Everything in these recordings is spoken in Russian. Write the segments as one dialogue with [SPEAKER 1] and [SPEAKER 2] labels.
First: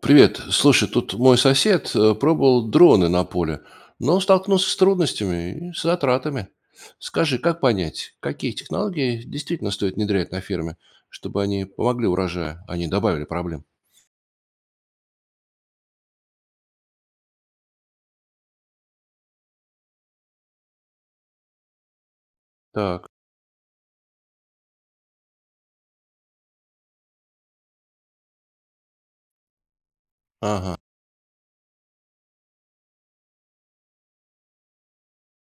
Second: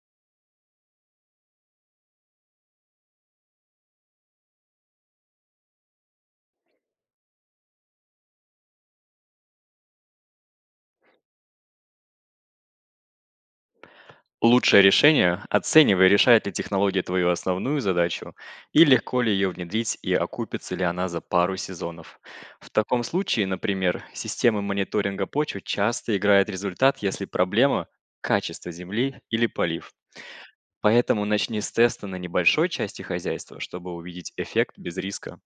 [SPEAKER 1] Привет. Слушай, тут мой сосед пробовал дроны на поле, но столкнулся с трудностями и с затратами. Скажи, как понять, какие технологии действительно стоит внедрять на ферме, чтобы они помогли урожаю, а не добавили проблем?
[SPEAKER 2] Лучшее решение – оценивай, решает ли технология твою основную задачу и легко ли ее внедрить и окупится ли она за пару сезонов. В таком
[SPEAKER 1] Так,
[SPEAKER 2] случае, например, системы мониторинга почвы часто играет результат, если проблема – качество земли или полив.
[SPEAKER 1] ага,
[SPEAKER 2] Поэтому начни с теста на небольшой части хозяйства, чтобы увидеть эффект без риска.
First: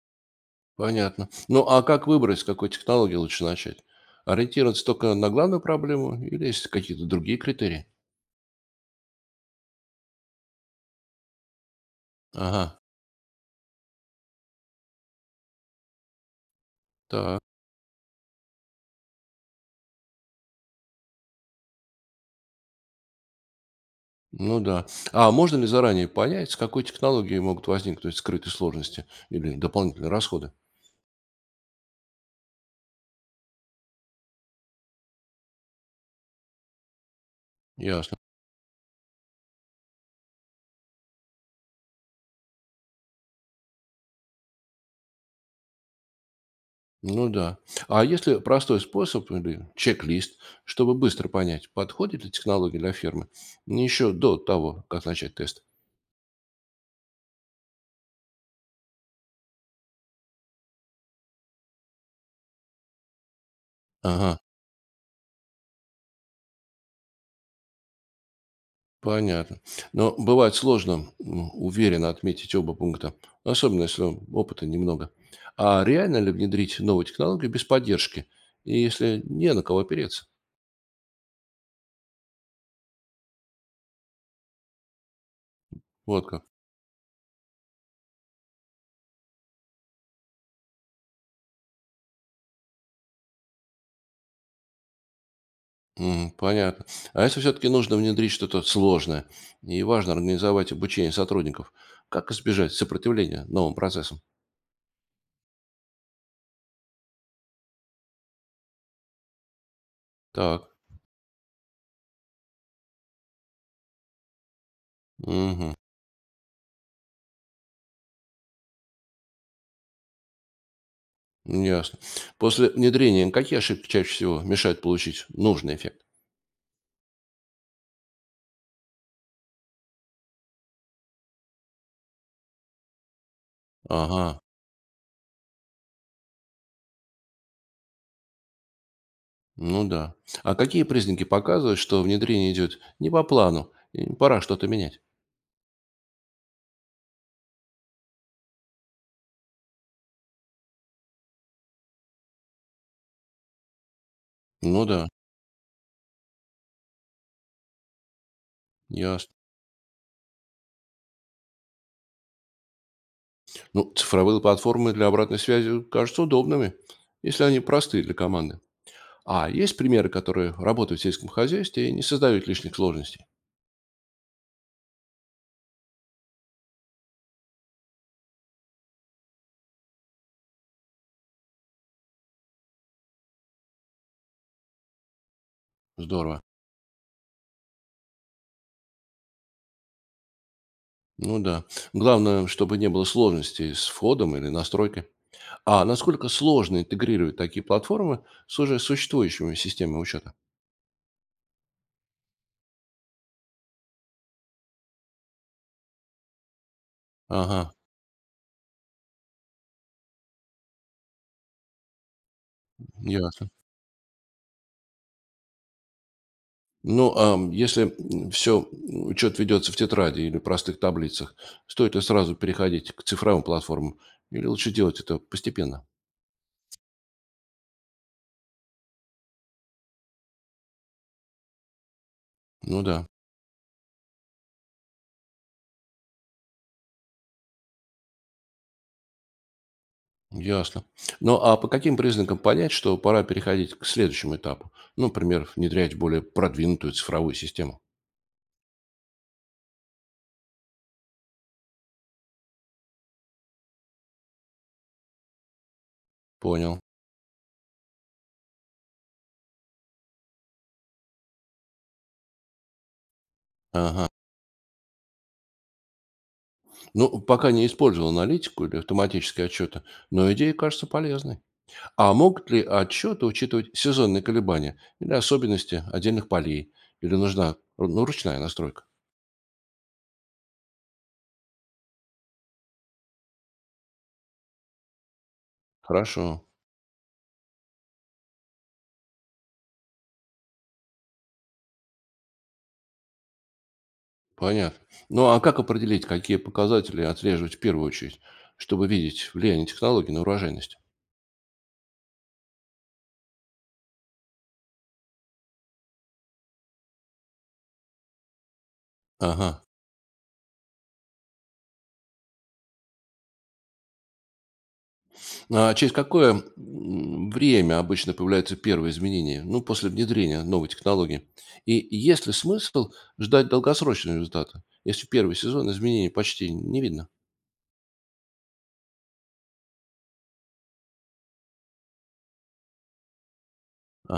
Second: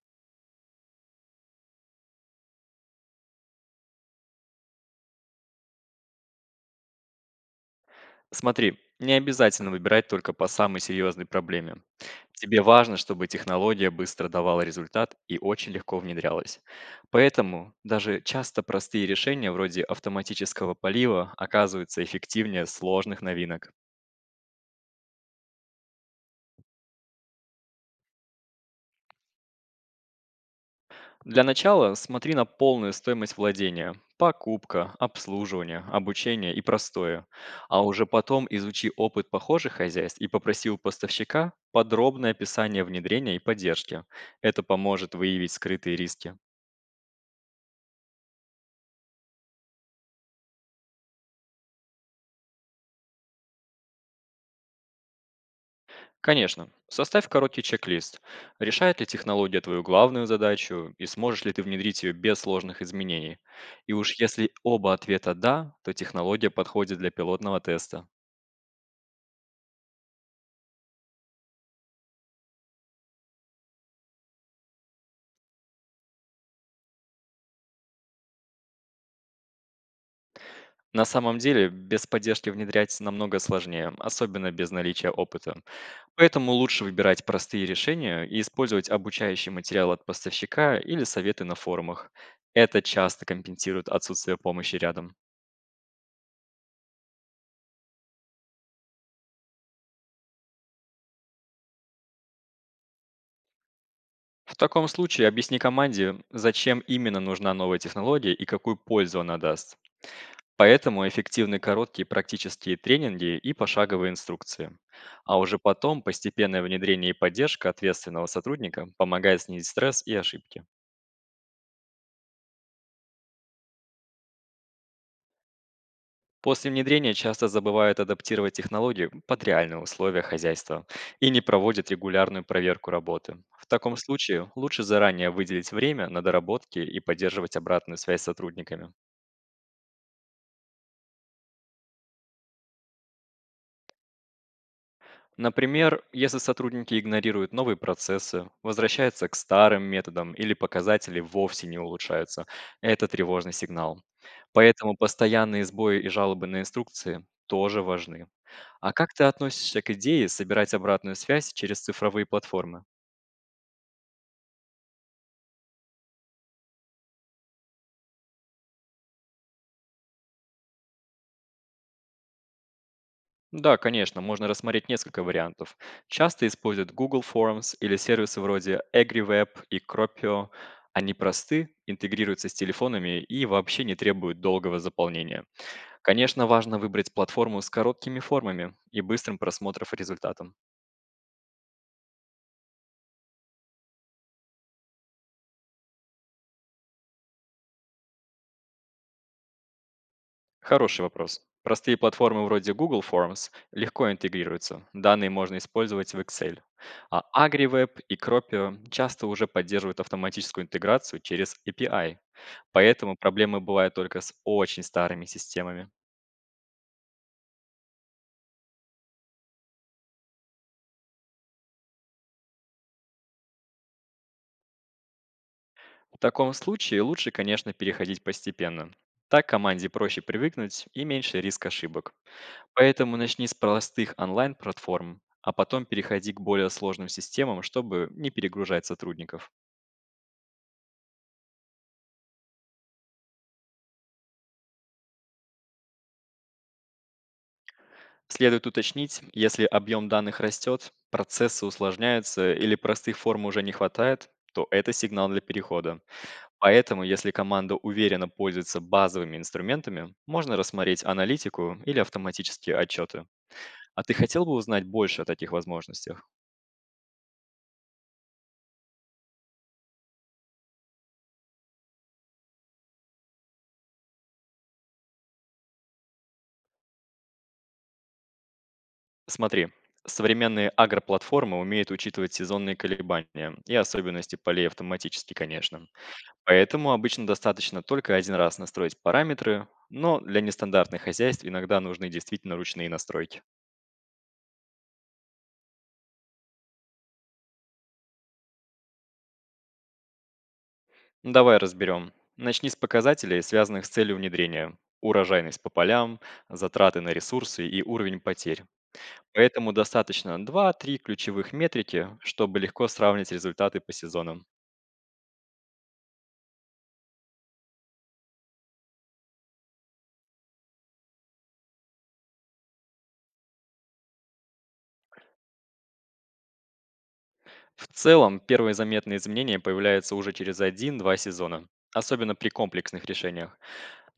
[SPEAKER 1] понятно. Ну, а как выбрать, с какой технологии лучше начать? Ориентироваться только на главную проблему или есть какие-то другие критерии?
[SPEAKER 2] Смотри, не обязательно выбирать только по самой серьезной проблеме. Тебе
[SPEAKER 1] Ага,
[SPEAKER 2] важно, чтобы технология быстро давала результат и очень легко внедрялась.
[SPEAKER 1] так,
[SPEAKER 2] Поэтому даже часто простые решения вроде автоматического полива оказываются эффективнее сложных новинок.
[SPEAKER 1] ну да. А можно ли заранее понять, с какой технологией могут возникнуть скрытые сложности или дополнительные расходы?
[SPEAKER 2] Для начала смотри на полную стоимость владения, покупка, обслуживание, обучение и простое. А уже
[SPEAKER 1] Ясно.
[SPEAKER 2] потом изучи опыт похожих хозяйств и попроси у поставщика подробное описание внедрения и поддержки. Это поможет выявить скрытые риски.
[SPEAKER 1] Ну да. А если простой способ или чек-лист, чтобы быстро понять, подходит ли технология для фермы, еще до того, как начать тест?
[SPEAKER 2] Конечно, составь короткий чек-лист. Решает ли технология твою главную задачу и сможешь ли ты внедрить ее без сложных изменений? И уж
[SPEAKER 1] Ага,
[SPEAKER 2] если оба ответа «да», то технология подходит для пилотного теста.
[SPEAKER 1] понятно. Но бывает сложно уверенно отметить оба пункта, особенно если опыта немного. А реально ли внедрить новую технологию без поддержки, и если не на кого опереться?
[SPEAKER 2] На самом деле, без поддержки внедрять намного сложнее, особенно без наличия опыта.
[SPEAKER 1] Вот как.
[SPEAKER 2] Поэтому лучше выбирать простые решения и использовать обучающий материал от поставщика или советы на форумах. Это часто компенсирует отсутствие помощи рядом.
[SPEAKER 1] Мгм. Понятно. А если все-таки нужно внедрить что-то сложное и важно организовать обучение сотрудников, как избежать сопротивления новым процессам?
[SPEAKER 2] В таком случае объясни команде, зачем именно нужна новая технология и какую пользу она даст.
[SPEAKER 1] Так,
[SPEAKER 2] Поэтому эффективны короткие практические тренинги и пошаговые инструкции. А уже
[SPEAKER 1] мгм,
[SPEAKER 2] потом постепенное внедрение и поддержка ответственного сотрудника помогает снизить стресс и ошибки.
[SPEAKER 1] ясно. После внедрения какие ошибки чаще всего мешают получить нужный эффект?
[SPEAKER 2] После внедрения часто забывают адаптировать технологии под реальные условия хозяйства и не проводят регулярную проверку работы. В таком
[SPEAKER 1] Ага,
[SPEAKER 2] случае лучше заранее выделить время на доработки и поддерживать обратную связь с сотрудниками.
[SPEAKER 1] ну да. А какие признаки показывают, что внедрение идет не по плану и пора что-то менять?
[SPEAKER 2] Например, если сотрудники игнорируют новые процессы, возвращаются к старым методам или показатели вовсе не улучшаются, это тревожный сигнал.
[SPEAKER 1] Ну
[SPEAKER 2] Поэтому
[SPEAKER 1] да,
[SPEAKER 2] постоянные сбои и жалобы на инструкции тоже важны. А как ты
[SPEAKER 1] ясно.
[SPEAKER 2] относишься к идее собирать обратную связь через цифровые платформы?
[SPEAKER 1] Ну, цифровые платформы для обратной связи кажутся удобными, если они простые для команды. А есть примеры, которые работают в сельском хозяйстве и не создают лишних сложностей?
[SPEAKER 2] Да, конечно, можно рассмотреть несколько вариантов. Часто используют Google Forms или сервисы вроде AgriWeb и Cropio. Они просты, интегрируются с телефонами и вообще не требуют долгого заполнения.
[SPEAKER 1] Здорово.
[SPEAKER 2] Конечно, важно выбрать платформу с короткими формами и быстрым просмотром результатом.
[SPEAKER 1] Ну да. Главное, чтобы не было сложностей с входом или настройкой. А насколько сложно интегрировать такие платформы с уже существующими системами учета?
[SPEAKER 2] Хороший вопрос. Простые платформы вроде Google Forms легко интегрируются. Данные можно использовать в Excel. А
[SPEAKER 1] Ага,
[SPEAKER 2] AgriWeb и Cropio часто уже поддерживают автоматическую интеграцию через API. Поэтому
[SPEAKER 1] ясно.
[SPEAKER 2] проблемы бывают только с очень старыми системами.
[SPEAKER 1] Ну, а если все учет ведется в тетради или простых таблицах, стоит ли сразу переходить к цифровым платформам? Или лучше делать это постепенно?
[SPEAKER 2] В таком случае лучше, конечно, переходить постепенно. Так команде проще привыкнуть и меньше риск ошибок.
[SPEAKER 1] Ну да.
[SPEAKER 2] Поэтому начни с простых онлайн-платформ, а потом переходи к более сложным системам, чтобы не перегружать сотрудников.
[SPEAKER 1] Ясно. Ну, а по каким признакам понять, что пора переходить к следующему этапу? Ну, например, внедрять более продвинутую цифровую систему.
[SPEAKER 2] Следует уточнить, если объем данных растет, процессы усложняются или простых форм уже не хватает, то это сигнал для перехода.
[SPEAKER 1] Понял.
[SPEAKER 2] Поэтому, если команда уверенно пользуется базовыми инструментами, можно рассмотреть аналитику или автоматические отчеты. А
[SPEAKER 1] Ага.
[SPEAKER 2] ты хотел бы узнать больше о таких возможностях?
[SPEAKER 1] Ну, пока не использовал аналитику или автоматические отчеты, но идея кажется полезной. А могут ли отчеты учитывать сезонные колебания или особенности отдельных полей? Или нужна, ну, ручная настройка?
[SPEAKER 2] Смотри, современные агроплатформы умеют учитывать сезонные колебания и особенности полей автоматически, конечно.
[SPEAKER 1] Хорошо,
[SPEAKER 2] Поэтому обычно достаточно только один раз настроить параметры, но для нестандартных хозяйств иногда нужны действительно ручные настройки.
[SPEAKER 1] понятно. Ну, а как определить, какие показатели отслеживать в первую очередь, чтобы видеть влияние технологий на урожайность?
[SPEAKER 2] Ну, давай разберем. Начни с показателей, связанных с целью внедрения. Урожайность по полям, затраты на ресурсы и уровень потерь.
[SPEAKER 1] Ага.
[SPEAKER 2] Поэтому достаточно 2-3 ключевых метрики, чтобы легко сравнить результаты по сезонам.
[SPEAKER 1] А через какое время обычно появляются первые изменения, ну, после внедрения новой технологии? И есть ли смысл ждать долгосрочного результата, если в первый сезон изменений почти не видно?
[SPEAKER 2] В целом, первые заметные изменения появляются уже через один-два сезона, особенно при комплексных решениях.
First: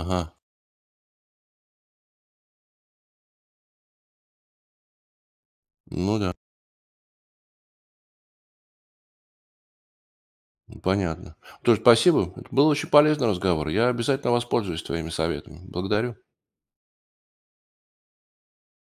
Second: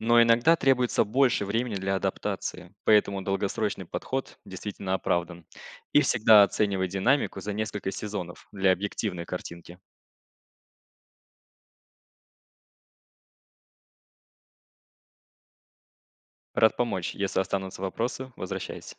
[SPEAKER 2] Но иногда требуется больше времени для адаптации, поэтому долгосрочный подход действительно оправдан. И
[SPEAKER 1] ну да,
[SPEAKER 2] всегда оценивай динамику за несколько сезонов для объективной картинки.
[SPEAKER 1] понятно. Тоже спасибо. Это был очень полезный разговор. Я обязательно воспользуюсь твоими советами. Благодарю.
[SPEAKER 2] Рад помочь. Если останутся вопросы, возвращайся.